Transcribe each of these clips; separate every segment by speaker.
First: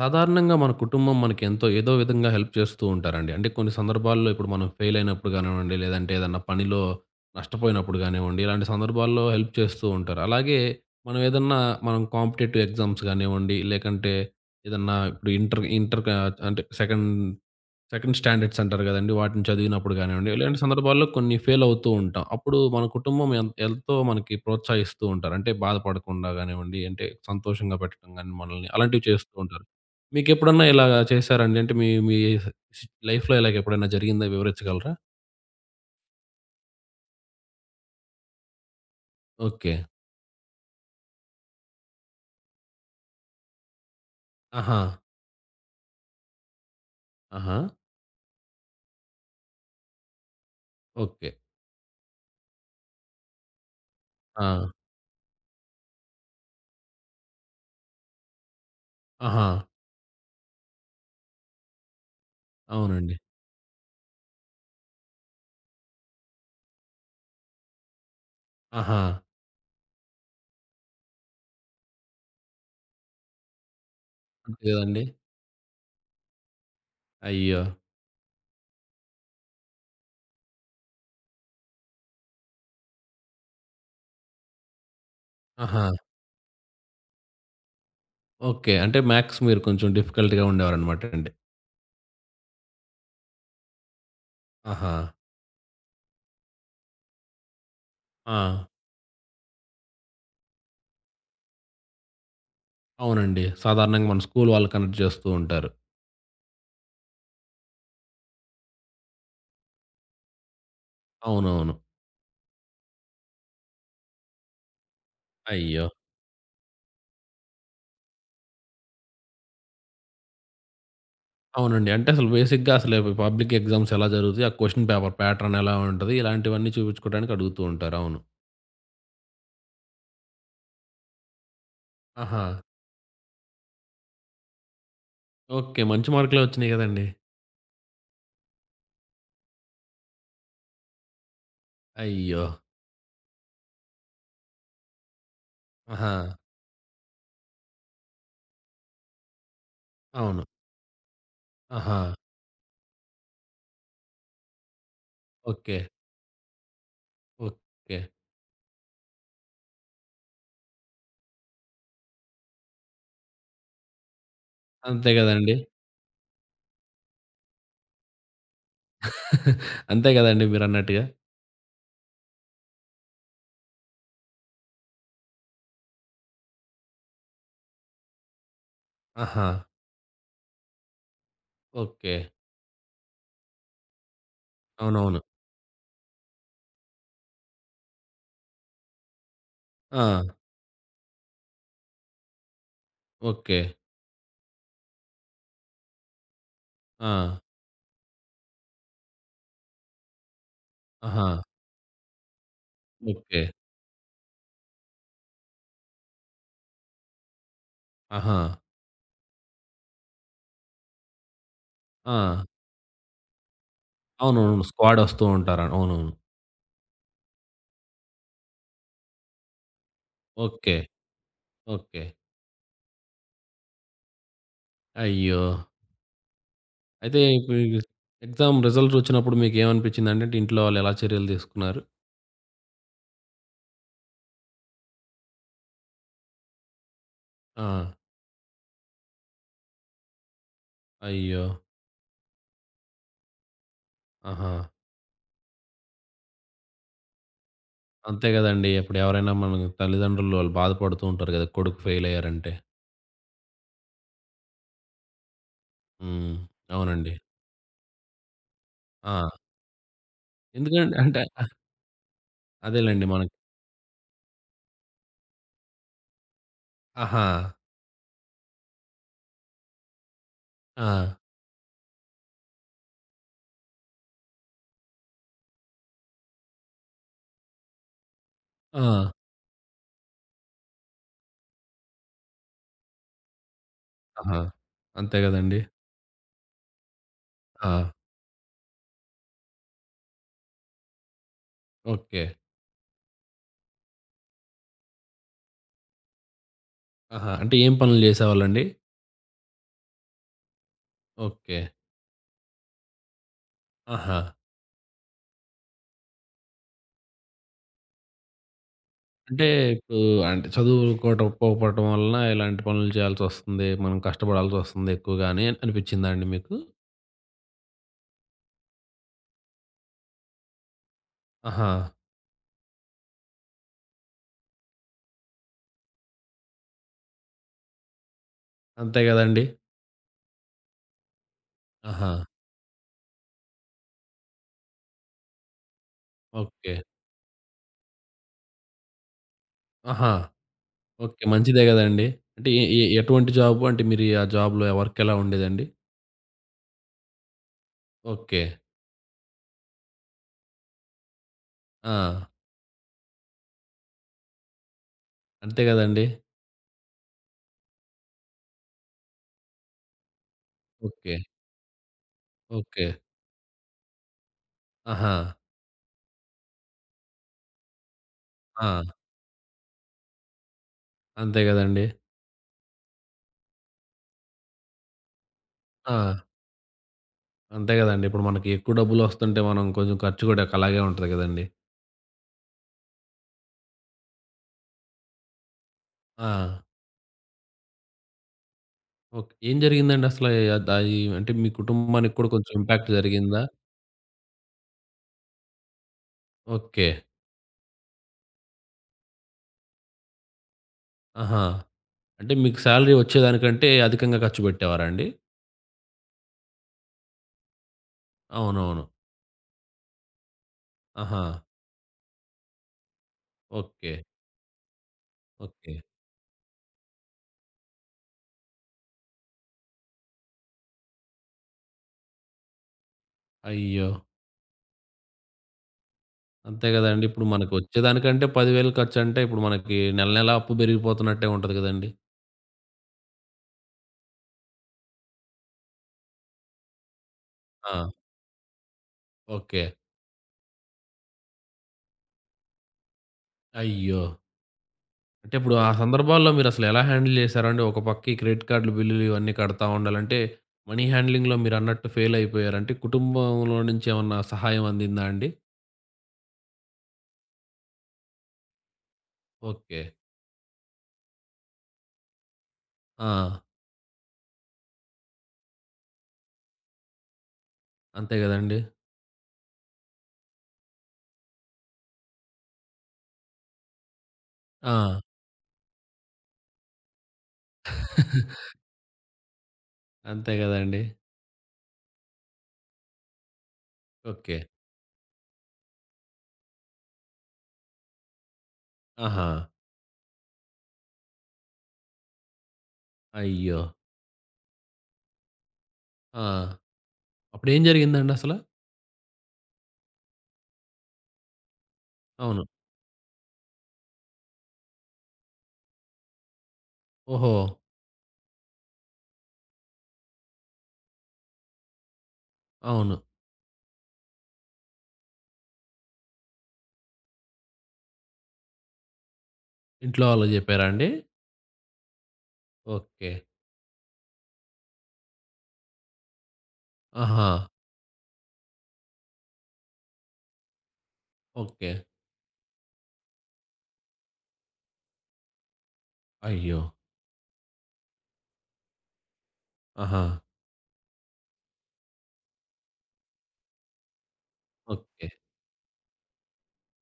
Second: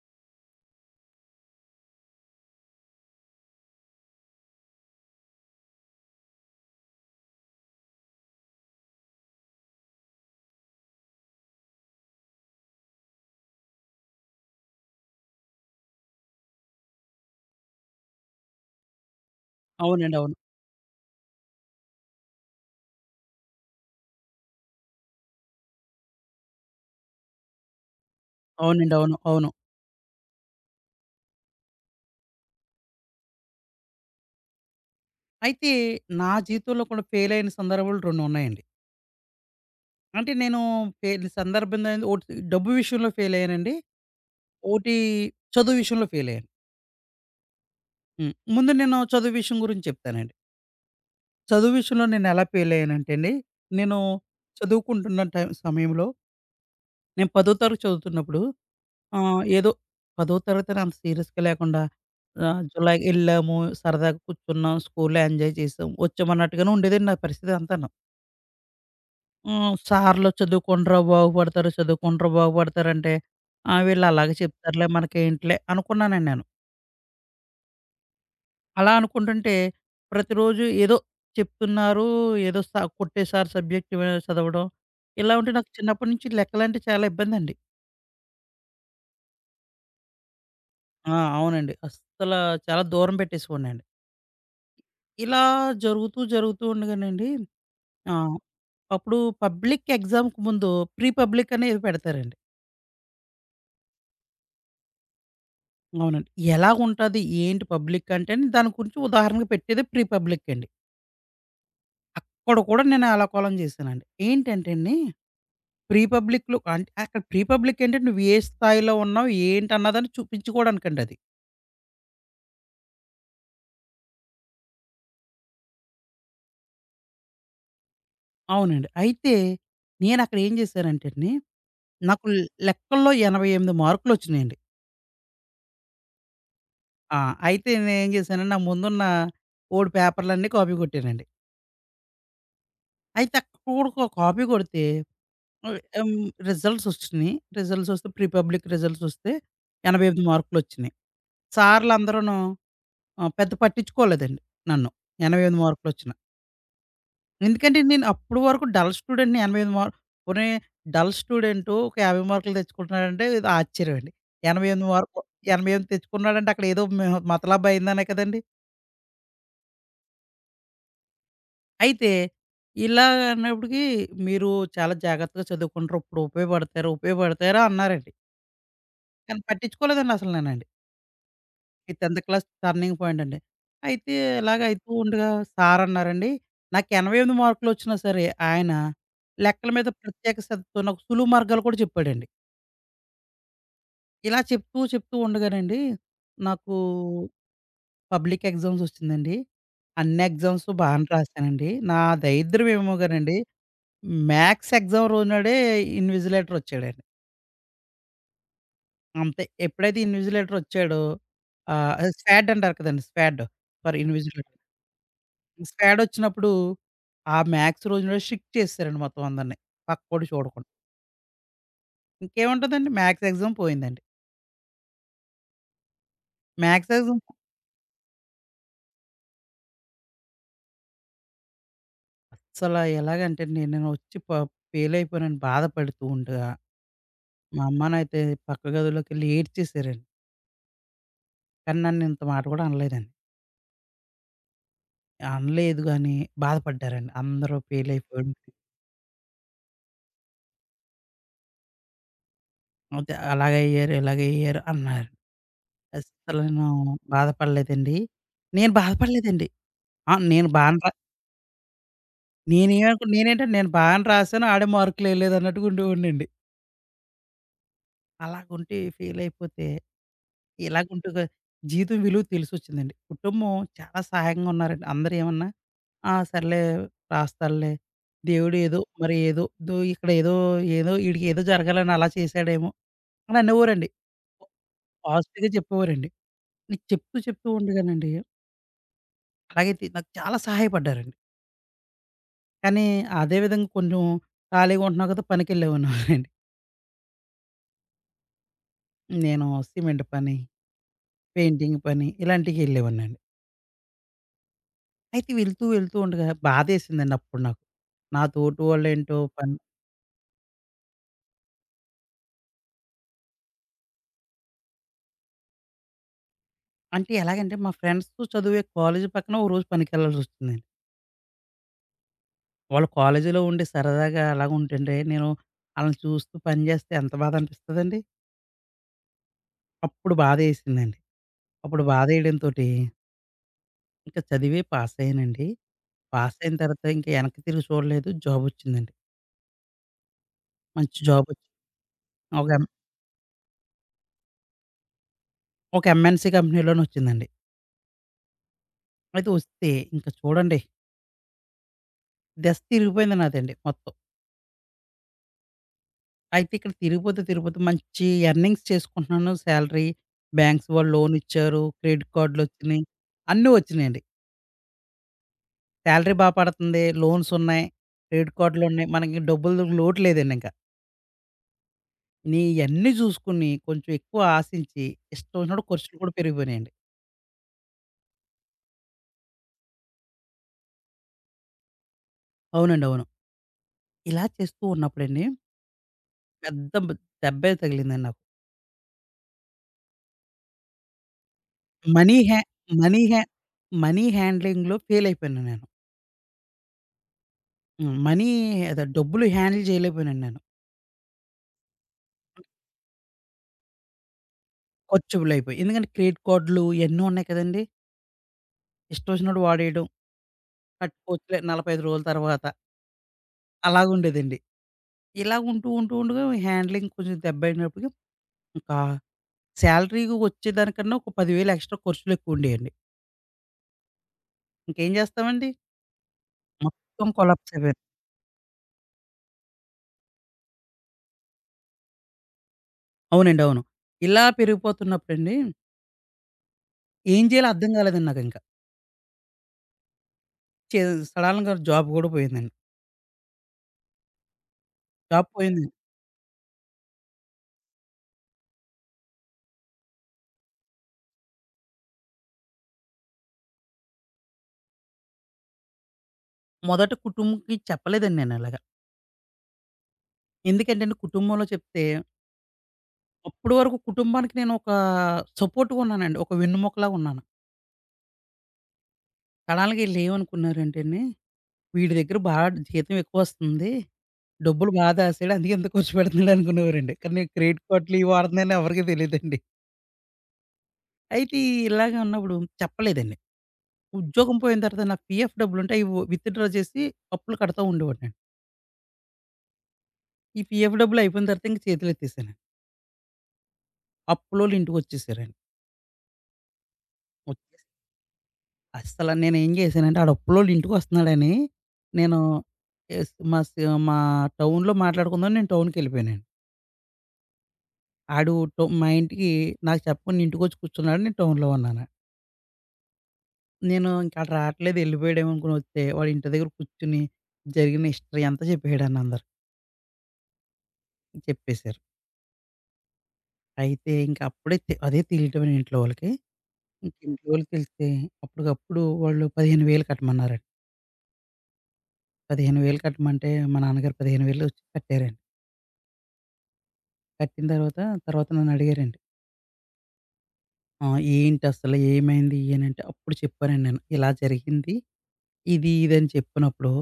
Speaker 1: సాధారణంగా మన కుటుంబం మనకెంతో ఏదో విధంగా హెల్ప్ చేస్తూ ఉంటారండి. అంటే కొన్ని సందర్భాల్లో ఇప్పుడు మనం ఫెయిల్ అయినప్పుడు గానివ్వండి, లేదంటే ఏదన్నా పనిలో నష్టపోయినప్పుడు గానివ్వండి, ఇలాంటి సందర్భాల్లో హెల్ప్ చేస్తూ ఉంటారు. అలాగే మనం ఏదన్నా మనం కాంపిటేటివ్ ఎగ్జామ్స్ గానివ్వండి, లేకంటే ఏదన్నా ఇప్పుడు ఇంటర్ ఇంటర్ కా అంటే సెకండ్ సెకండ్ స్టాండర్డ్స్ అంటారు గదండీ! వాటిని చదివినప్పుడు
Speaker 2: అవునండి.
Speaker 1: గానివ్వండి,
Speaker 2: అవును.
Speaker 1: ఇలాంటి సందర్భాల్లో కొన్ని ఫెయిల్ అవుతూ ఉంటాం. అప్పుడు మన కుటుంబం ఎంతో మనకి ప్రోత్సహిస్తూ ఉంటారు. అంటే బాధపడకుండా గానివ్వండి, అంటే సంతోషంగా పెట్టడం గాని మనల్ని
Speaker 2: అవునండి.
Speaker 1: అలాంటివి
Speaker 2: అవును.
Speaker 1: చేస్తూ
Speaker 2: అవును.
Speaker 1: ఉంటారు. మీకెప్పుడన్నా ఇలా చేశారండి? అంటే మీ మీ సి లైఫ్‌లో ఇలాగ ఎప్పుడైనా జరిగిందా? వివరించగలరా?
Speaker 2: అయితే నా జీవితంలో కూడా ఫెయిలయిన సందర్భాలు 2 ఉన్నాయండి.
Speaker 1: ఓకే.
Speaker 2: అంటే నేను ఫెయిల్ సందర్భంలో ఒకటి డబ్బు విషయంలో ఫెయిలయ్యానండి.
Speaker 1: ఆహా!
Speaker 2: ఒకటి చదువు విషయంలో ఫెయిలయ్యాను.
Speaker 1: ఆహా!
Speaker 2: ముందు నేను చదువు విషయం గురించి చెప్తానండి.
Speaker 1: ఓకే.
Speaker 2: చదువు విషయంలో నేనెలా ఫెయిలయ్యానంటే అండి, నేను
Speaker 1: ఆ!
Speaker 2: చదువుకుంటున్న టైం సమయంలో నేను 10థ్ తరగతి చదువుతున్నప్పుడు
Speaker 1: ఆహా!
Speaker 2: ఏదో 10థ్ తరగతి అని అంత సీరియస్‌గా లేకుండా జూలై
Speaker 1: అవునండి.
Speaker 2: ఎళ్ళాము, సరదాగా కూర్చున్నాం, స్కూల్‌లో ఎంజాయ్ చేసాం, వచ్చామన్నట్టుగానే ఉండేదండి నా పరిస్థితి అంతాను.
Speaker 1: ఆహా!
Speaker 2: సార్లు చదువుకోండిరా బాగుపడతారు, చదువుకోండిరా బాగుపడతారు అంటే, వీళ్ళు అలాగే
Speaker 1: అంతే
Speaker 2: చెప్తారులే
Speaker 1: గదండీ!
Speaker 2: మనకేంటిలే అనుకున్నానండి నేను.
Speaker 1: అయ్యో!
Speaker 2: అలా అనుకుంటుంటే ప్రతిరోజు ఏదో చెప్తున్నారు, ఏదో స కొట్టే సార్ సబ్జెక్ట్ చదవడం, ఇలా ఉంటే నాకు
Speaker 1: ఆహా!
Speaker 2: చిన్నప్పటి నుంచి లెక్కలంటే చాలా ఇబ్బందండి.
Speaker 1: ఓకే. అంటే మ్యాథ్స్ మీరు కొంచెం డిఫికల్ట్‌గా ఉండేవారనమాట అండి.
Speaker 2: అవునండి. అస్సల చాలా దూరం పెట్టేసేవాడినండి.
Speaker 1: ఆహా!
Speaker 2: ఇలా జరుగుతూ, జరుగుతూ ఉండగానండి ఆ!
Speaker 1: ఆ!
Speaker 2: అప్పుడు పబ్లిక్ ఎగ్జామ్‌కి ముందు ప్రీ పబ్లిక్ అనేది పెడతారండి.
Speaker 1: అవునండి. సాధారణంగా మన స్కూలు వాళ్ళు కండక్ట్ చేస్తూ ఉంటారు.
Speaker 2: అవునండి. ఎలాగుంటది? ఏంటి పబ్లిక్ అంటే దాని గురించి ఉదాహరణకు పెట్టేదే ప్రీ పబ్లిక్ అండి.
Speaker 1: అవునవును.
Speaker 2: అక్కడ కూడా నేను అల్లకల్లోలం చేశానండి. ఏంటంటే అండి,
Speaker 1: అయ్యో!
Speaker 2: ప్రీ పబ్లిక్‌లో అంటే అక్కడ ప్రీ పబ్లిక్ ఏంటంటే నువ్వు ఏ స్థాయిలో ఉన్నావు? ఏంటన్నదని చూపించుకోవడానికండి అది.
Speaker 1: అవునండి. అంటే అసలు బేసిక్‌గా అసలు పబ్లిక్ ఎగ్జామ్స్ ఎలా జరుగుతాయి? ఆ క్వెషన్ పేపర్ ప్యాటర్న్ ఎలా ఉంటది? ఇలాంటివన్నీ చూపించుకోవడానికి అడుగుతూ ఉంటారు. అవును.
Speaker 2: అవునండి. అయితే నేను అక్కడ ఏం చేశానంటే అండి, నాకు
Speaker 1: ఆహా!
Speaker 2: లెక్కల్లో 88 మార్కులొచ్చినాయండి.
Speaker 1: ఓకే. మంచి మార్కులే వచ్చినాయి గదండీ!
Speaker 2: ఆ! అయితే నేనేం చేశానంటే, నా ముందున్న బోలెడు పేపర్లన్నీ కాపీ కొట్టానండి.
Speaker 1: అయ్యో!
Speaker 2: అయితే అక్కడ కూడా ఒక కాపీ కొడితే ఆహ్, హ్మ్.
Speaker 1: ఆహా!
Speaker 2: రిజల్ట్స్ వచ్చినియి. రిజల్ట్స్ వస్తే ప్రీ పబ్లిక్ రిజల్ట్స్ వస్తే 88
Speaker 1: అవును.
Speaker 2: మార్కులొచ్చినియి.
Speaker 1: ఆహా!
Speaker 2: సార్లందరూను పెద్ద పట్టించుకోలేదండి నన్ను. 88
Speaker 1: ఓకే.
Speaker 2: మార్కులొచ్చినా. ఎందుకంటే
Speaker 1: ఓకే.
Speaker 2: నేను అప్పటి వరకు డల్ స్టూడెంట్‌ని 88 మార్ పోనీ డల్ స్టూడెంట్ ఒక 50 మార్కులు తెచ్చుకుంటున్నాడంటే ఇది ఆశ్చర్యమండి. 88
Speaker 1: అంతే
Speaker 2: మార్కులు
Speaker 1: గదండీ!
Speaker 2: 88 తెచ్చుకున్నాడంటే అక్కడ ఏదో మెహ మతలబ్ అయిందనే కదండీ!
Speaker 1: అంతే గదండీ మీరన్నట్టుగా.
Speaker 2: అయితే ఇలా అన్నప్పటికి మీరు చాలా జాగ్రత్తగా చదువుకుంటారు. ఇప్పుడు ఉపయోగపడతారు, ఉపయోగపడతారు అన్నారండి. కానీ
Speaker 1: ఆహా!
Speaker 2: పట్టించుకోలేదండి అసలు నేనండి. ఈ
Speaker 1: ఓకే.
Speaker 2: 10థ్ క్లాస్ టర్నింగ్ పాయింట్ అండి. అయితే ఇలాగ అయితూ
Speaker 1: అవునవును.
Speaker 2: ఉండగా సారన్నారండి, నాకు 88 మార్కులొచ్చినా సరే ఆయన లెక్కల మీద
Speaker 1: ఆ!
Speaker 2: ప్రత్యేక శ్రద్ధతో నాకు సులువు మార్గాలు కూడా చెప్పాడండి.
Speaker 1: ఓకే.
Speaker 2: ఇలా చెప్తూ, చెప్తూ ఉండగానండి నాకు
Speaker 1: ఆ!
Speaker 2: పబ్లిక్ ఎగ్జామ్స్ ఒచ్చిందండి. అన్ని ఎగ్జామ్స్ బానే
Speaker 1: ఆహా!
Speaker 2: రాసానండి. నా దరిద్రం ఏమో గానండి
Speaker 1: ఓకే.
Speaker 2: మ్యాథ్స్ ఎగ్జామ్ రోజునాడే ఇన్విజిలేటర్ ఒచ్చాడండి.
Speaker 1: ఆహా!
Speaker 2: అంతే ఎప్పుడైతే ఇన్విజిలేటర్ ఒచ్చాడో అది
Speaker 1: ఆ!
Speaker 2: స్వాడ్ అంటారు కదండీ! స్వాడ్. Sorry invigilator.
Speaker 1: అవునవును. స్క్వాడ్ వస్తూ ఉంటారని. అవునవును.
Speaker 2: స్క్వాడొచ్చినప్పుడు ఆ మ్యాథ్స్ రోజున స్ట్రిక్ట్ చేసేసారండి మొత్తం అందరిని. పక్కోడు చూడకుండా.
Speaker 1: ఓకే. ఓకే.
Speaker 2: ఇంకేముంటదండి మ్యాథ్స్ ఎగ్జామ్ పోయిందండి.
Speaker 1: అయ్యో!
Speaker 2: మ్యాథ్స్
Speaker 1: అయితే
Speaker 2: ఎగ్జామ్
Speaker 1: ఇప్పుడు ఎగ్జామ్ రిజల్ట్స్ వచ్చినప్పుడు మీకేమనిపించిందండి? అంటే ఇంట్లో వాళ్ళు ఎలా చర్యలు తీసుకున్నారు?
Speaker 2: అస్సల ఎలాగంటే నేను నేనొచ్చి ప ఫెయిలయిపోయానని బాధపడుతూ ఉండగా, మా
Speaker 1: ఆ!
Speaker 2: అమ్మనైతే పక్క గదిలోకెళ్ళి ఏడ్చేసారండి.
Speaker 1: అయ్యో!
Speaker 2: కానీ నన్నింత మాట కూడా అనలేదండి.
Speaker 1: ఆహా!
Speaker 2: అనలేదు గానీ బాధపడ్డారండి. అందరూ
Speaker 1: అంతే
Speaker 2: ఫెయిలయిపోయాడు.
Speaker 1: గదండీ. ఇప్పుడు ఎవరైనా మన తల్లిదండ్రులు వాళ్ళు బాధపడుతూ ఉంటారు గదా! కొడుకు ఫెయిల్ అయ్యారంటే.
Speaker 2: అయితే అలాగయ్యారు, ఇలాగయ్యారు అన్నారు.
Speaker 1: హ్మ్.
Speaker 2: అస్సలు నేను
Speaker 1: అవునండి.
Speaker 2: బాధపడలేదండి. నేను
Speaker 1: ఆ!
Speaker 2: బాధపడలేదండి. నేను బానే
Speaker 1: ఎందుకంటే అంటే అదేలెండి
Speaker 2: నేనేమనుకున్నా
Speaker 1: మనకి
Speaker 2: నేనేంటంటే నేను బాగానే రాసాను, ఆడే మార్కులెయలేదు అన్నట్టుగా ఉండేవాడినండి.
Speaker 1: ఆహా!
Speaker 2: అలాగుంటే ఫెయిలయిపోతే,
Speaker 1: ఆ!
Speaker 2: ఇలాగుంటే గ జీవితం విలువ తెలిసొచ్చిందండి. కుటుంబం చాలా సహాయంగా ఉన్నారండి. అందరూ ఏమన్నా, "ఆ! సర్లే రాస్తాడులే. దేవుడు ఏదో
Speaker 1: ఆ!
Speaker 2: మరి దో ఇక్కడ ఏదో ఏదో ఈడికి ఏదో జరగాలని అలా చేశాడేమో" అని అనేవారండి.
Speaker 1: ఆహా! అంతే
Speaker 2: పాజిటివ్‌గా
Speaker 1: గదండీ.
Speaker 2: చెప్పేవారండి. నేను చెప్తూ చెప్తూ
Speaker 1: ఆ!
Speaker 2: ఉండగానండి, అలాగైతే నాకు చాలా సహాయపడ్డారండి.
Speaker 1: ఓకే.
Speaker 2: కానీ అదే విధంగా కొంచెం ఖాళీగా ఉంటున్నావు కదా! పనికెళ్ళేవాడినండి.
Speaker 1: ఆహా! అంటే ఏం పనులు జేసేవాళ్ళండి?
Speaker 2: నేను సిమెంట్ పని
Speaker 1: ఓకే.
Speaker 2: పెయింటింగ్ పని ఇలాంటికెళ్ళేవాడినండి.
Speaker 1: ఆహా!
Speaker 2: అయితే వెళ్తూ, వెళ్తూ ఉండగా బాధేసిందండి అప్పుడు నాకు. నా తోటివాళ్ళేంటో
Speaker 1: అంటే
Speaker 2: పని
Speaker 1: ఇప్పుడు అంటే చదువుకోకపోవటం వలన ఇలాంటి పనులు చేయాల్సొస్తుంది. మనం కష్టపడాల్సొస్తుంది ఎక్కువగా అని అనిపిచ్చిందా అండి మీకు?
Speaker 2: అంటే ఎలాగంటే మా ఫ్రెండ్స్ చదివే కాలేజీ పక్కన ఓ రోజు పనికెళ్ళాల్సొచ్చిందండి.
Speaker 1: ఆహా!
Speaker 2: వాళ్ళు కాలేజీలో ఉండి సరదాగా అలాగుంటుండే నేను ఆళ్ళని చూస్తూ పని జేస్తే ఎంత బాధనిపిస్తదండి.
Speaker 1: అంతే గదండీ!
Speaker 2: అప్పుడు బాధేసిందండి. అప్పుడు
Speaker 1: ఆహా!
Speaker 2: బాధేయడంతోటి ఇంక చదివే పాసయ్యానండి. పాసయిన
Speaker 1: ఓకే.
Speaker 2: తర్వాత ఇంక ఎనక్కి తిరిగి చూడలేదు. జాబొచ్చిందండి.
Speaker 1: ఆహా!
Speaker 2: మంచి
Speaker 1: ఓకే.
Speaker 2: జాబొచ్చింది.
Speaker 1: మంచిదే గదండీ!
Speaker 2: ఒక
Speaker 1: అంటే
Speaker 2: ఎం
Speaker 1: ఎ ఎ ఎటువంటి జాబు? అంటే మీరు ఆ జాబ్‌లో వర్క్ ఎలా ఉండేదండి?
Speaker 2: ఒక ఎంఎన్‌సీ కంపెనీలోనొచ్చిందండి.
Speaker 1: ఓకే.
Speaker 2: అయితే వస్తే ఇంక చూడండి
Speaker 1: ఆ!
Speaker 2: దశ తిరిగిపోయింది నాదండి మొత్తం.
Speaker 1: అంతే గదండీ!
Speaker 2: అయితే ఇక్కడ తిరిగిపోతూ, తిరిగిపోతూ మంచి ఎర్నింగ్స్ చేసుకుంటున్నాను. శాలరీ, బ్యాంక్స్ వాళ్ళు
Speaker 1: ఓకే.
Speaker 2: లోనిచ్చారు, క్రెడిట్ కార్డులొచ్చినియి.
Speaker 1: ఓకే.
Speaker 2: అన్నీ వచ్చినియండి.
Speaker 1: ఆహా!
Speaker 2: శాలరీ బా పడతంది, లోన్సున్నాయి, క్రెడిట్
Speaker 1: ఆ!
Speaker 2: కార్డులున్నాయి. మనకి డబ్బులు లోటు లేదండింక.
Speaker 1: అంతే గదండీ!
Speaker 2: నీ ఇయన్నీ చూసుకొని కొంచెం ఎక్కువ ఆశించి ఇష్టం వచ్చినట్టు
Speaker 1: ఆ!
Speaker 2: ఖర్చులు కూడా పెరిగిపోయినియండి.
Speaker 1: అంతే గదండీ! ఇప్పుడు మనకి ఎక్కువ డబ్బులొస్తుంటే మనం కొంచెం ఖర్చు గూడా అలాగే ఉంటది గదండీ!
Speaker 2: అవునండి. అవును. ఇలా చేస్తూ ఉన్నప్పుడండి
Speaker 1: ఆ!
Speaker 2: పెద్ద బ్ దెబ్బే తగిలిందండి నాకు.
Speaker 1: ఓకే. ఏం జరిగిందండి అసల? అది అంటే మీ కుటుంబానికి
Speaker 2: మనీ
Speaker 1: కూడా
Speaker 2: హ్యా
Speaker 1: కొంచెం ఇంపాక్ట్
Speaker 2: మనీ హ్యా
Speaker 1: జరిగిందా?
Speaker 2: మనీ హ్యాండ్లింగ్‌లో ఫెయిల్ అయిపోయాను నేను.
Speaker 1: ఓకే.
Speaker 2: హ్మ్. మనీ అదే డబ్బులు హ్యాండిల్ చేయలేకపోయానండి నేను.
Speaker 1: ఆహా! అంటే మీకు సాలరీ వచ్చేదానికంటే అధికంగా ఖర్చు పెట్టేవారా అండి?
Speaker 2: ఖర్చులైపోయాయి. ఎందుకంటే క్రెడిట్ కార్డులు ఇయన్నీ ఉన్నాయి కదండీ!
Speaker 1: అవునవును.
Speaker 2: ఇష్టం వచ్చినట్టు వాడేయడం.
Speaker 1: ఆహా!
Speaker 2: కట్టుకోవచ్చులే 45 రోజుల తర్వాత
Speaker 1: ఓకే.
Speaker 2: అలాగుండేదండి. ఇలా ఉంటూ,
Speaker 1: ఓకే.
Speaker 2: ఉంటూ ఉండగా హ్యాండ్లింగ్ కొంచెం దెబ్బతిన్నప్పటికి ఇంకా సాలరీ‌కి వచ్చేదానికన్నా ఒక 10,000 ఎక్స్‌ట్రా ఖర్చులెక్కువుండేయండి.
Speaker 1: అయ్యో!
Speaker 2: ఇంకేం చేస్తామండి?
Speaker 1: అంతే గదండీ.
Speaker 2: మొత్తం
Speaker 1: ఇప్పుడు
Speaker 2: కొలాప్స్
Speaker 1: మనకు
Speaker 2: అయిపోయాను.
Speaker 1: వచ్చేదానికంటే 10,000 ఖర్చంటే ఇప్పుడు మనకి నెల నెలా అప్పు పెరిగిపోతున్నట్టే ఉంటది గదండీ.
Speaker 2: అవునండి. అవును. ఇలా పెరిగిపోతున్నప్పుడండి ఏం చేయాలో అర్థం
Speaker 1: ఆ!
Speaker 2: కాలేదండి నాకింక.
Speaker 1: ఓకే.
Speaker 2: చే సడెన్‌గా జాబ్ కూడా పోయిందండి.
Speaker 1: అయ్యో!
Speaker 2: జాబ్
Speaker 1: అంటే ఇప్పుడు
Speaker 2: పోయింది.
Speaker 1: ఆ సందర్భాల్లో మీరసలు ఎలా హ్యాండిల్ చేశారండి? ఒక పక్కి క్రెడిట్ కార్డ్‌లు బిల్లులు ఇవన్నీ కడతా ఉండాలంటే, మనీ హ్యాండ్లింగ్‌లో మీరన్నట్టు ఫెయిల్ అయిపోయారు. అంటే కుటుంబంలో నుంచి ఏమన్నా సహాయం అందిందా అండి?
Speaker 2: మొదట కుటుంబంకి చెప్పలేదండి నేనిలాగ.
Speaker 1: ఓకే.
Speaker 2: ఎందుకంటేండి కుటుంబంలో చెప్తే,
Speaker 1: ఆ!
Speaker 2: అప్పటి వరకు కుటుంబానికి నేను ఒక సపోర్ట్‌గా ఉన్నానండి. ఒక వెన్నెముకలా ఉన్నాను.
Speaker 1: అంతే గదండీ!
Speaker 2: సడెన్‌గా ఈళ్ళేమనుకున్నారంటేండి, వీడి దగ్గర బాగా జీతం ఎక్కువొస్తుంది. డబ్బులు బాగా
Speaker 1: ఆ!
Speaker 2: దాసాడు. అందుకే ఇంత ఖర్చు పెడుతున్నాడు అనుకునేవారండి. కానీ నేను క్రెడిట్ కార్డ్‌లు ఇవి వాడుతున్నానని ఎవరికీ తెలీదండి.
Speaker 1: అంతే గదండీ!
Speaker 2: అయితే ఇలాగే ఉన్నప్పుడు చెప్పలేదండి. ఉద్యోగం
Speaker 1: ఓకే.
Speaker 2: పోయిన తర్వాత నాకు పీఎఫ్ డబ్బులుంటే అవి విత్‌డ్రా చేసి అప్పులు కడతా ఉండేవాడినండి.
Speaker 1: ఆహా!
Speaker 2: ఈ పీఎఫ్ డబ్బులు అయిపోయిన తర్వాత ఇంక చేతులెత్తేసానండి.
Speaker 1: అయ్యో!
Speaker 2: అప్పులోళ్ళు ఇంటికొచ్చేసారండి.
Speaker 1: ఆ!
Speaker 2: ఒచ్
Speaker 1: అప్పుడేం జరిగిందండి అసల?
Speaker 2: అస్సల నేనేం చేశానంటే, ఆడు అప్పులోళ్ళ ఇంటికొస్తున్నాడని, నేను
Speaker 1: అవును.
Speaker 2: ఎస్ మా సి మా టౌన్‌లో మాట్లాడుకుందామని నేను టౌన్‌కెళ్ళిపోయానండి.
Speaker 1: ఓహో!
Speaker 2: ఆడు టౌ మా ఇంటికి నాకు చెప్పకుండా ఇంటికొచ్చి కూర్చున్నాడు. నేను టౌన్‌లో ఉన్నాను.
Speaker 1: అవును.
Speaker 2: నేను ఇంక ఆడు రాట్లేదు ఎళ్ళిపోయాడేమో అనుకోనొస్తే, వాడు ఇంటి దగ్గర కూర్చొని జరిగిన హిస్టరీ అంతా చెప్పేసాడండి అందరికి.
Speaker 1: ఇంట్లో వాళ్ళకి జెప్పారా అండి?
Speaker 2: చెప్పేశారు.
Speaker 1: ఓకే.
Speaker 2: అయితే ఇంక అప్పుడే తె అదే తెలియటమేనండి ఇంట్లో వాళ్ళకి. ఇంక ఇంట్లో
Speaker 1: ఆహా!
Speaker 2: వాళ్ళకి తెలిస్తే అప్పటికప్పుడు వాళ్ళు 15,000 కట్టమన్నారండి.
Speaker 1: ఓకే.
Speaker 2: 15,000 కట్టమంటే మా నాన్నగారు 15,000 కట్టారండి.
Speaker 1: అయ్యో!
Speaker 2: కట్టిన తర్వాత, తర్వాత నన్నడిగారండి.
Speaker 1: ఆహా!
Speaker 2: "ఏంటి అసలు ఏమైంది?" అని అంటే అప్పుడు చెప్పానండి నేను. ఇలా జరిగింది.
Speaker 1: ఓకే.
Speaker 2: ఇది, ఇది అని చెప్పినప్పుడు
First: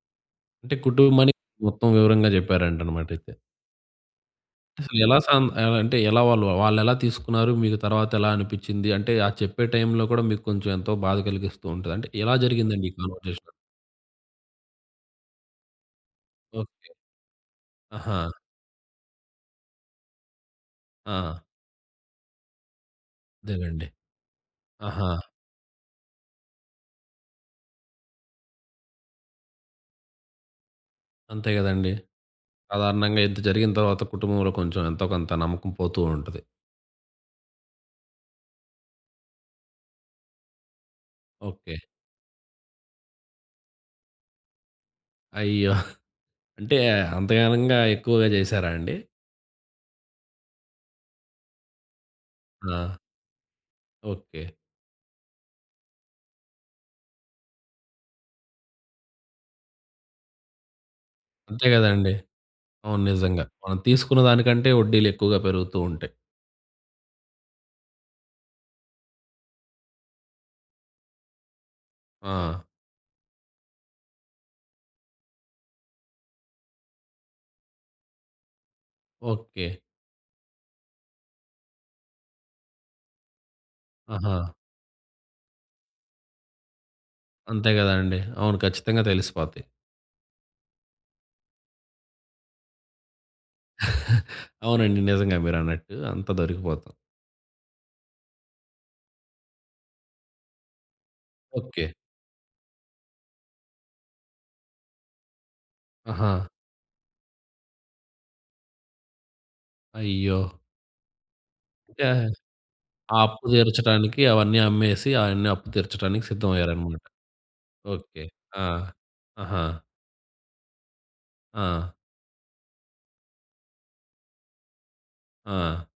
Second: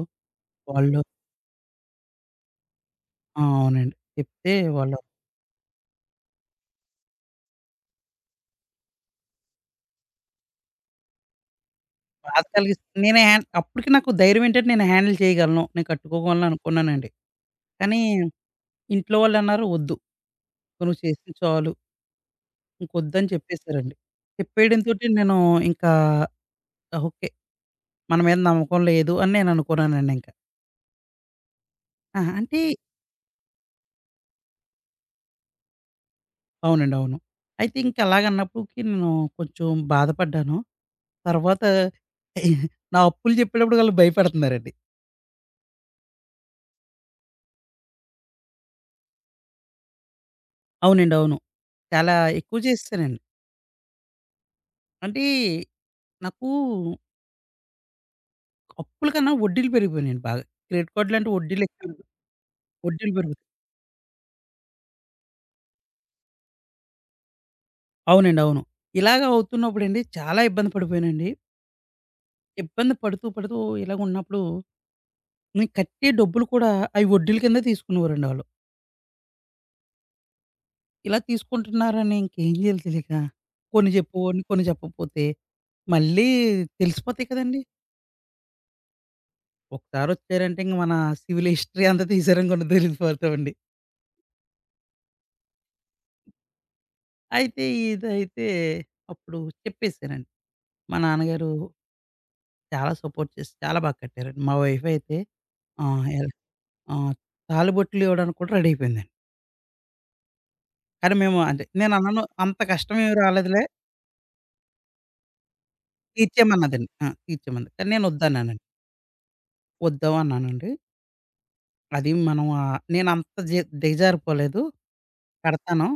Speaker 1: అంటే
Speaker 2: వాళ్ళు
Speaker 1: కుటుంబానికి మొత్తం వివరంగా జెప్పారంటనమాట అయితే.
Speaker 2: అవునండి. చెప్తే వాళ్ళు
Speaker 1: అసలు ఎలా అంటే ఎలా వాళ్ళెలా తీసుకున్నారు? మీకు తర్వాత ఎలా అనిపిచ్చింది? అంటే ఆ చెప్పే టైంలో కూడా మీకు కొంచెం ఎంతో బాధ కలిగిస్తూ ఉంటది. అంటే ఎలా
Speaker 2: బాధ కలిగిస్
Speaker 1: జరిగిందండి ఈ
Speaker 2: నేనే హ్యాన్
Speaker 1: కన్వర్జేషన్?
Speaker 2: అప్పటికి నాకు ధైర్యం ఏంటంటే నేను హ్యాండిల్ చేయగలను. నేను కట్టుకోగలను
Speaker 1: ఓకే.
Speaker 2: అనుకున్నానండి. కానీ
Speaker 1: ఆహా!
Speaker 2: ఇంట్లో వాళ్ళన్నారు "వద్దు. నువ్వు చేసింది
Speaker 1: ఆ!
Speaker 2: చాలు. ఇంకొద్దని"
Speaker 1: అదేలెండి.
Speaker 2: చెప్పేసారండి. చెప్పేయడంతోటి
Speaker 1: ఆహా!
Speaker 2: నేను ఇంకా ఓకే. మన మీద నమ్మకం లేదు అని నేను అనుకున్నానండి ఇంకా.
Speaker 1: అంతే గదండీ.
Speaker 2: అంటే
Speaker 1: సాధారణంగా ఇంత జరిగిన తర్వాత కుటుంబంలో కొంచెం ఎంతో కొంత నమ్మకం పోతూ ఉంటది.
Speaker 2: అవునండి. అవును. అయితే ఇంకా అలాగన్నప్పుడుకి నేను కొంచెం బాధపడ్డాను. తర్వాత
Speaker 1: ఓకే.
Speaker 2: నా అప్పులు చెప్పేటప్పుడు ఆళ్ళు భయపెడుతున్నారండి.
Speaker 1: అయ్యో! అంటే అంతగనంగా ఎక్కువగా జేశారా అండి?
Speaker 2: అవునండి. అవును. చాలా ఎక్కువ
Speaker 1: ఆ!
Speaker 2: చేసేసానండి.
Speaker 1: ఓకే.
Speaker 2: అంటే నాకు అప్పుల కన్నా వడ్డీలు పెరిగిపోయినాయండి బాగా. క్రెడిట్ కార్డ్‌లంటే వడ్డీలు
Speaker 1: అంతే
Speaker 2: ఎక్కువ
Speaker 1: గదండీ. అవును.
Speaker 2: వడ్డీలు పెరుగుతాయి.
Speaker 1: నిజంగా. మనం తీసుకున్న దానికంటే వడ్డీలెక్కువగా పెరుగుతూ ఉంటాయి.
Speaker 2: అవునండి. అవును. ఇలాగ అవుతున్నప్పుడండి చాలా ఇబ్బంది పడిపోయానండి.
Speaker 1: ఆ!
Speaker 2: ఇబ్బంది పడుతూ, పడుతూ ఇలాగున్నప్పుడు నేను కట్టే డబ్బులు కూడా అయి వడ్డీల కింద తీసుకునేవారండి ఆళ్ళు.
Speaker 1: ఓకే.
Speaker 2: ఇలా తీసుకుంటున్నారని ఇంకేం చేయాలి తెలియక, కొన్ని
Speaker 1: ఆహా!
Speaker 2: చెప్పేవాడిని, కొన్ని చెప్పకపోతే మళ్ళీ తెలిసిపోతాయి కదండీ!
Speaker 1: అంతే గదండీ. అవును. ఖచ్చితంగా తెలిసిపోతాయి.
Speaker 2: ఒకసారొచ్చారంటే ఇంక మన సివిల్ హిస్టరీ అంతా తీశారనుకోండి తెలిసిపోతామండి.
Speaker 1: అవునండి. నిజంగా మీరన్నట్టు. అంతా దొరికిపోతాం.
Speaker 2: అయితే ఇదైతే అప్పుడు చెప్పేసానండి. మా నాన్నగారు
Speaker 1: ఓకే.
Speaker 2: చాలా సపోర్ట్ చేసి చాలా బాగా కట్టారండి. మా వైఫ్ అయితే ఆహ్, ఎల్
Speaker 1: ఆహా!
Speaker 2: ఆహ్, తాళిబొట్లు ఇవ్వడానికి కూడా రెడీ అయిపోయిందండి.
Speaker 1: అయ్యో!
Speaker 2: కానీ మేము అంటే నేను అన్నాను
Speaker 1: యాహ్!
Speaker 2: అంత కష్టం ఏమి
Speaker 1: ఆ అప్పు
Speaker 2: రాలేదులే
Speaker 1: తీర్చడానికి అవన్నీ అమ్మేసి, అవన్నీ అప్పు తీర్చడానికి
Speaker 2: తీర్చేయమన్నదండి.
Speaker 1: సిద్ధమయ్యారనమాట.
Speaker 2: తీర్చేయమన్నది. కానీ నేను
Speaker 1: ఓకే.
Speaker 2: వద్దన్నానండి.
Speaker 1: ఆ! ఆహా!
Speaker 2: వద్దు అన్నానండి.
Speaker 1: ఆ!
Speaker 2: అది మనం నేనంత జె దిగజారిపోలేదు.
Speaker 1: ఆ!
Speaker 2: కడతాను.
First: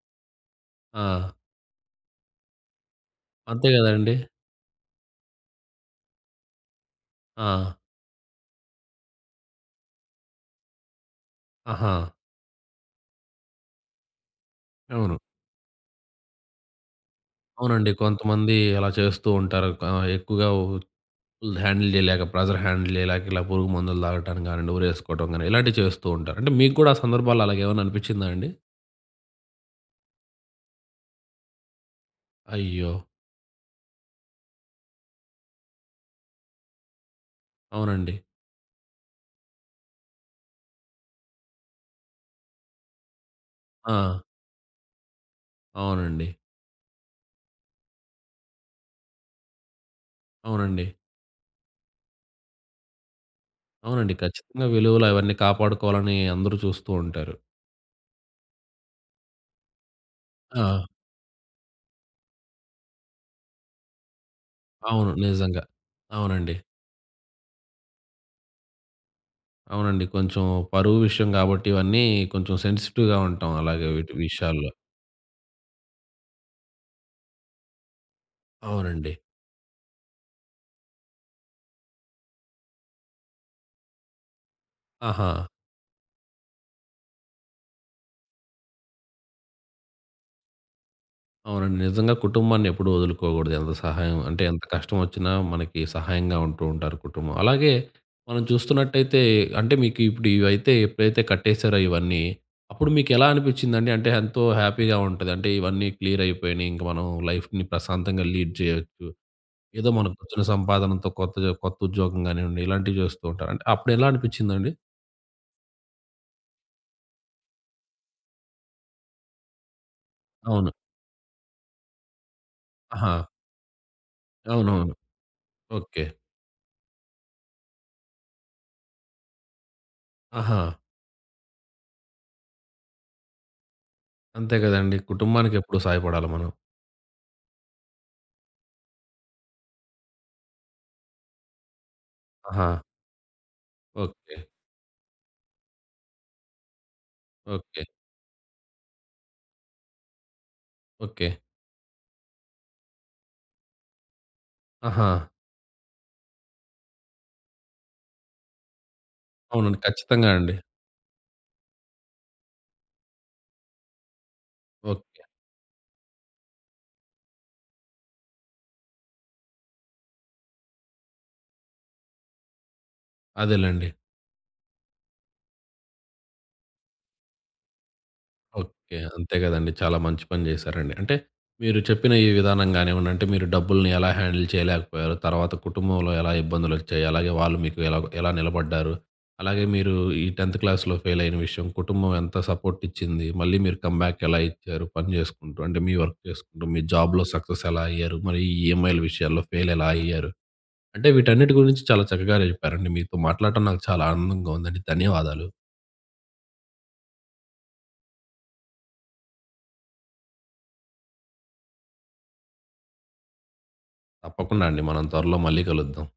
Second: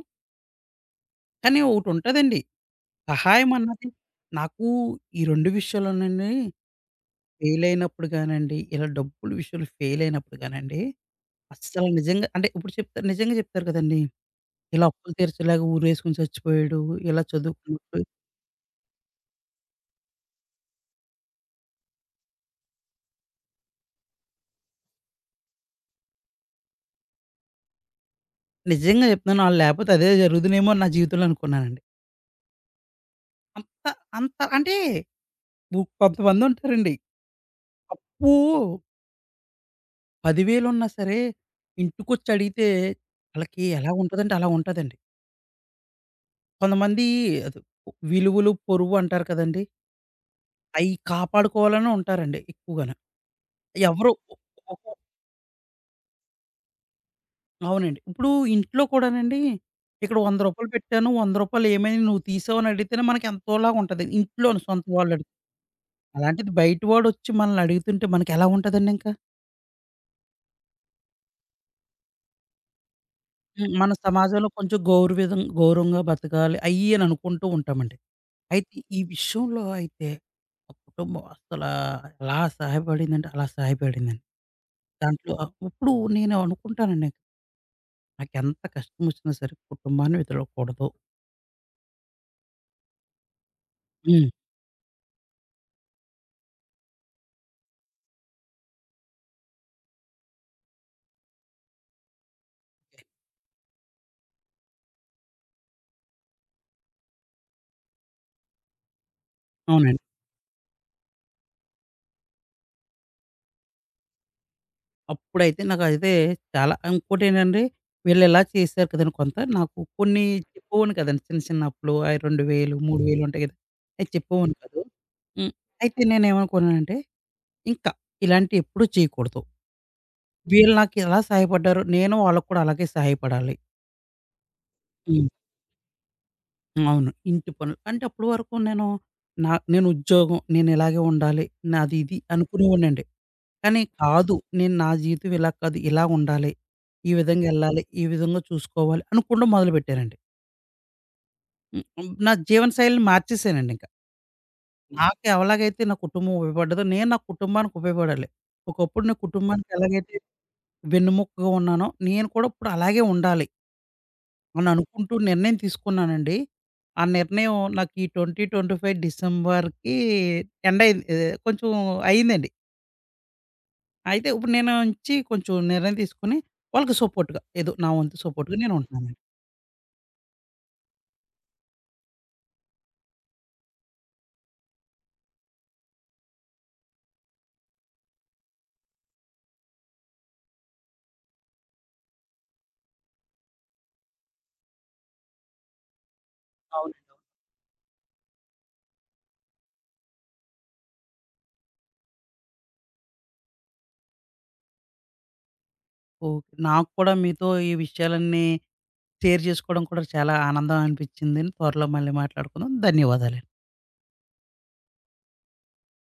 Speaker 1: ఆ!
Speaker 2: కానీ ఒకటుంటదండి. సహాయం
Speaker 1: అంతే
Speaker 2: అన్నది
Speaker 1: గదండీ.
Speaker 2: నాకు ఈ 2 విషయాల్లోనండి
Speaker 1: ఆ!
Speaker 2: ఫెయిలయినప్పుడు గానండి, ఇలా డబ్బుల విషయంలో ఫెయిలయినప్పుడు గానండి, అస్సలు
Speaker 1: ఆహా!
Speaker 2: నిజంగా అంటే ఇప్పుడు చెప్తారు నిజంగా చెప్తారు కదండీ! ఇలా అప్పులు
Speaker 1: అవును.
Speaker 2: తీర్చలేక ఊరేసుకొని చచ్చిపోయాడు. ఇలా
Speaker 1: అవునండి.
Speaker 2: చదువుకున్నప్పుడు
Speaker 1: కొంతమంది అలా చేస్తూ ఉంటారు. ఎక్కువగా హ్యాండిల్ చేయలేక, ప్రెషర్ హ్యాండిల్ చేయలేక ఇలా పురుగు మందులు తాగటం గానియండి, ఉరేసుకోవటం గాని ఇలాంటివి చేస్తూ ఉంటారు. అంటే మీకు కూడా ఆ సందర్భాల్లో అలాగేమన్నా అనిపిచ్చిందా అండి?
Speaker 2: నిజంగా చెప్తున్నాను ఆళ్ళు లేపోతే అదే జరుగుదునేమో అని నా జీవితంలో అనుకున్నానండి.
Speaker 1: అయ్యో!
Speaker 2: అంత అంత అంటే వు కొంతమందుంటారండి.
Speaker 1: అవునండి.
Speaker 2: అప్పు 10,000 ఉన్నా సరే, ఇంటికొచ్చి అడిగితే ఆళ్ళకి ఎలా
Speaker 1: ఆ!
Speaker 2: ఉంటదంటే అలా ఉంటదండి.
Speaker 1: అవునండి.
Speaker 2: కొంతమంది అది విలువలు, పొరుగు అంటారు కదండీ!
Speaker 1: అవునండి.
Speaker 2: అయి కాపాడుకోవాలనే ఉంటారండి ఎక్కువగాను. ఎవరు
Speaker 1: అవునండి. ఖచ్చితంగా విలువలు అవన్నీ కాపాడుకోవాలని అందరూ చూస్తూ ఉంటారు.
Speaker 2: అవునండి. ఇప్పుడు ఇంట్లో కూడానండి, ఇక్కడ రూ. 100
Speaker 1: ఆ!
Speaker 2: పెట్టాను, రూ. 100 ఏమైంది నువ్వు తీసావు అని అడిగితేనే మనకి ఎంతోలాగా ఉంటది. ఇంట్లోని సొంత
Speaker 1: అవును.
Speaker 2: వాళ్ళు అడిగితే.
Speaker 1: నిజంగా.
Speaker 2: అలాంటిది
Speaker 1: అవునండి.
Speaker 2: బయట వాడొచ్చి మనల్ని అడుగుతుంటే మనకెలా ఉంటదండి ఇంకా?
Speaker 1: అవునండి. కొంచెం పరువు విషయం గాబట్టి ఇవన్నీ కొంచెం సెన్సిటివ్‌గా ఉంటాం అలాగే
Speaker 2: మన
Speaker 1: వీటి
Speaker 2: సమాజంలో
Speaker 1: విషయాల్లో.
Speaker 2: కొంచెం గౌరవంగా బతకాలి అయ్యి అని అనుకుంటూ ఉంటామండి. అయితే ఈ
Speaker 1: అవునండి.
Speaker 2: విషయంలో అయితే మా కుటుంబం అసలా ఎలా సహాయపడిందంటే అలా సహాయపడిందండి.
Speaker 1: ఆహా!
Speaker 2: దాంట్లో ఇప్పుడు నేను అనుకుంటానండి నాకెంత కష్టమొచ్చినా సరే కుటుంబాన్ని వదలకూడదు.
Speaker 1: అవునండి. నిజంగా కుటుంబాన్ని ఎప్పుడూ వదులుకోకూడదు. ఎంత సహాయం
Speaker 2: హ్మ్.
Speaker 1: అంటే ఎంత కష్టం వచ్చినా మనకి సహాయంగా ఉంటూ ఉంటారు కుటుంబం. అలాగే మనం చూస్తున్నట్టయితే అంటే మీకు ఇప్పుడు ఇవైతే ఎప్పుడైతే కట్టేసారో ఇవన్నీ, అప్పుడు మీకెలా అనిపిచ్చిందండి? అంటే ఎంతో హ్యాపీగా ఉంటది. అంటే ఇవన్నీ క్లియర్ అయిపోయినియి. ఇంక మనం లైఫ్‌ని ప్రశాంతంగా లీడ్ చేయొచ్చు. ఏదో
Speaker 2: అవునండి.
Speaker 1: మనకొచ్చిన సంపాదనతో కొత్త ఉద్యోగం గానివ్వండి, ఇలాంటివి చేస్తూ ఉంటారు. అంటే అప్పుడెలా అనిపిచ్చిందండి?
Speaker 2: అప్పుడైతే నాకైతే చాలా ఇంకోటేంటండి వీళ్ళిలా చేశారు కదండీ కొంత నాకు కొన్ని
Speaker 1: అవును.
Speaker 2: చెప్పేవాడిని కదండీ చిన్న చిన్న అప్పులు అయి 2000,
Speaker 1: ఆహా!
Speaker 2: 3000 ఉంటాయి కదా! అయి చెప్పేవాడిని కాదు.
Speaker 1: అవునవును.
Speaker 2: హ్మ్. అయితే
Speaker 1: ఓకే.
Speaker 2: నేనేమనుకున్నానంటే ఇంకా ఇలాంటియి ఎప్పుడూ చేయకూడదు.
Speaker 1: ఆహా!
Speaker 2: వీళ్ళు నాకెలా సహాయపడ్డారో, నేను వాళ్ళకి కూడా అలాగే సహాయపడాలి.
Speaker 1: అంతే గదండీ.
Speaker 2: హ్మ్.
Speaker 1: కుటుంబానికెప్పుడు సాయపడాలి మనం.
Speaker 2: అవును. ఇంటి పనులు. అంటే అప్పటి వరకు నేను నా నేను ఉద్యోగం, నేను ఇలాగే ఉండాలి, నాది ఇది
Speaker 1: ఆహా!
Speaker 2: అనుకునేవాడినండి. కానీ కాదు,
Speaker 1: ఓకే.
Speaker 2: నేను నా జీవితం ఇలా కాదు, ఇలా ఉండాలి, ఈ విధంగా ఎళ్ళాలి,
Speaker 1: ఓకే.
Speaker 2: ఈ విధంగా చూసుకోవాలి అనుకోవడం మొదలుపెట్టానండి.
Speaker 1: ఓకే.
Speaker 2: నా జీవన శైలిని మార్చేసానండింక.
Speaker 1: ఆహా!
Speaker 2: నాకు ఎలాగైతే నా కుటుంబం ఉపయోగపడ్డదో, నేను నా కుటుంబానికి ఉపయోగపడాలి. ఒకప్పుడు నా కుటుంబానికి
Speaker 1: అవునండి.
Speaker 2: ఎలాగైతే
Speaker 1: ఖచ్చితంగా అండి.
Speaker 2: వెన్నెముకగా ఉన్నానో, నేను కూడా ఇప్పుడు అలాగే ఉండాలి. అని అనుకుంటూ
Speaker 1: ఓకే.
Speaker 2: నిర్ణయం తీసుకున్నానండి. ఆ నిర్ణయం నాకు ఈ 2025 డిసెంబర్‌కి ఎండ్ అయింది. ఏ కొంచెం అయిందండి.
Speaker 1: అదేలెండి.
Speaker 2: అయితే ఇప్పుడు నేను నుంచి కొంచెం నిర్ణయం తీసుకొని వాళ్ళకి సపోర్ట్‌గా ఏదో నా వంతు సపోర్ట్‌గా నేను
Speaker 1: ఓకే.
Speaker 2: ఉంటున్నానండి.
Speaker 1: అంతే గదండీ. చాలా మంచి పని జేశారండి. అంటే మీరు చెప్పిన ఈ విధానం గానివ్వండి, అంటే మీరు డబ్బుల్ని ఎలా హ్యాండిల్ చేయలేకపోయారు, తర్వాత కుటుంబంలో ఎలా ఇబ్బందులొచ్చాయి, అలాగే వాళ్ళు మీకు ఎలా ఎలా నిలబడ్డారు, అలాగే మీరు ఈ 10థ్ క్లాస్‌లో ఫెయిల్ అయిన విషయం, కుటుంబం ఎంత సపోర్ట్ ఇచ్చింది, మళ్ళీ మీరు కమ్‌బ్యాక్ ఎలా ఇచ్చారు, పని జేసుకుంటూ, అంటే మీ వర్క్ చేసుకుంటూ, మీ
Speaker 2: అవునండి.
Speaker 1: జాబ్‌లో సక్సెస్ ఎలా అయ్యారు, మరి ఈ ఈఎంఐల విషయాల్లో ఫెయిల్ ఎలా అయ్యారు? అంటే వీటన్నిటి గురించి చాలా చక్కగానే చెప్పారండి. మీతో మాట్లాడటం నాకు చాలా ఆనందంగా ఉందండి. ధన్యవాదాలు.
Speaker 2: ఓకే. నాకు కూడా మీతో ఈ విషయాలన్నీ షేర్ చేసుకోవడం కూడా చాలా ఆనందం అనిపించిందండి. త్వరలో మళ్ళీ మాట్లాడుకుందాం. ధన్యవాదాలండి.
Speaker 1: తప్పకుండా అండి. మనం త్వరలో మళ్ళీ కలుద్దాం.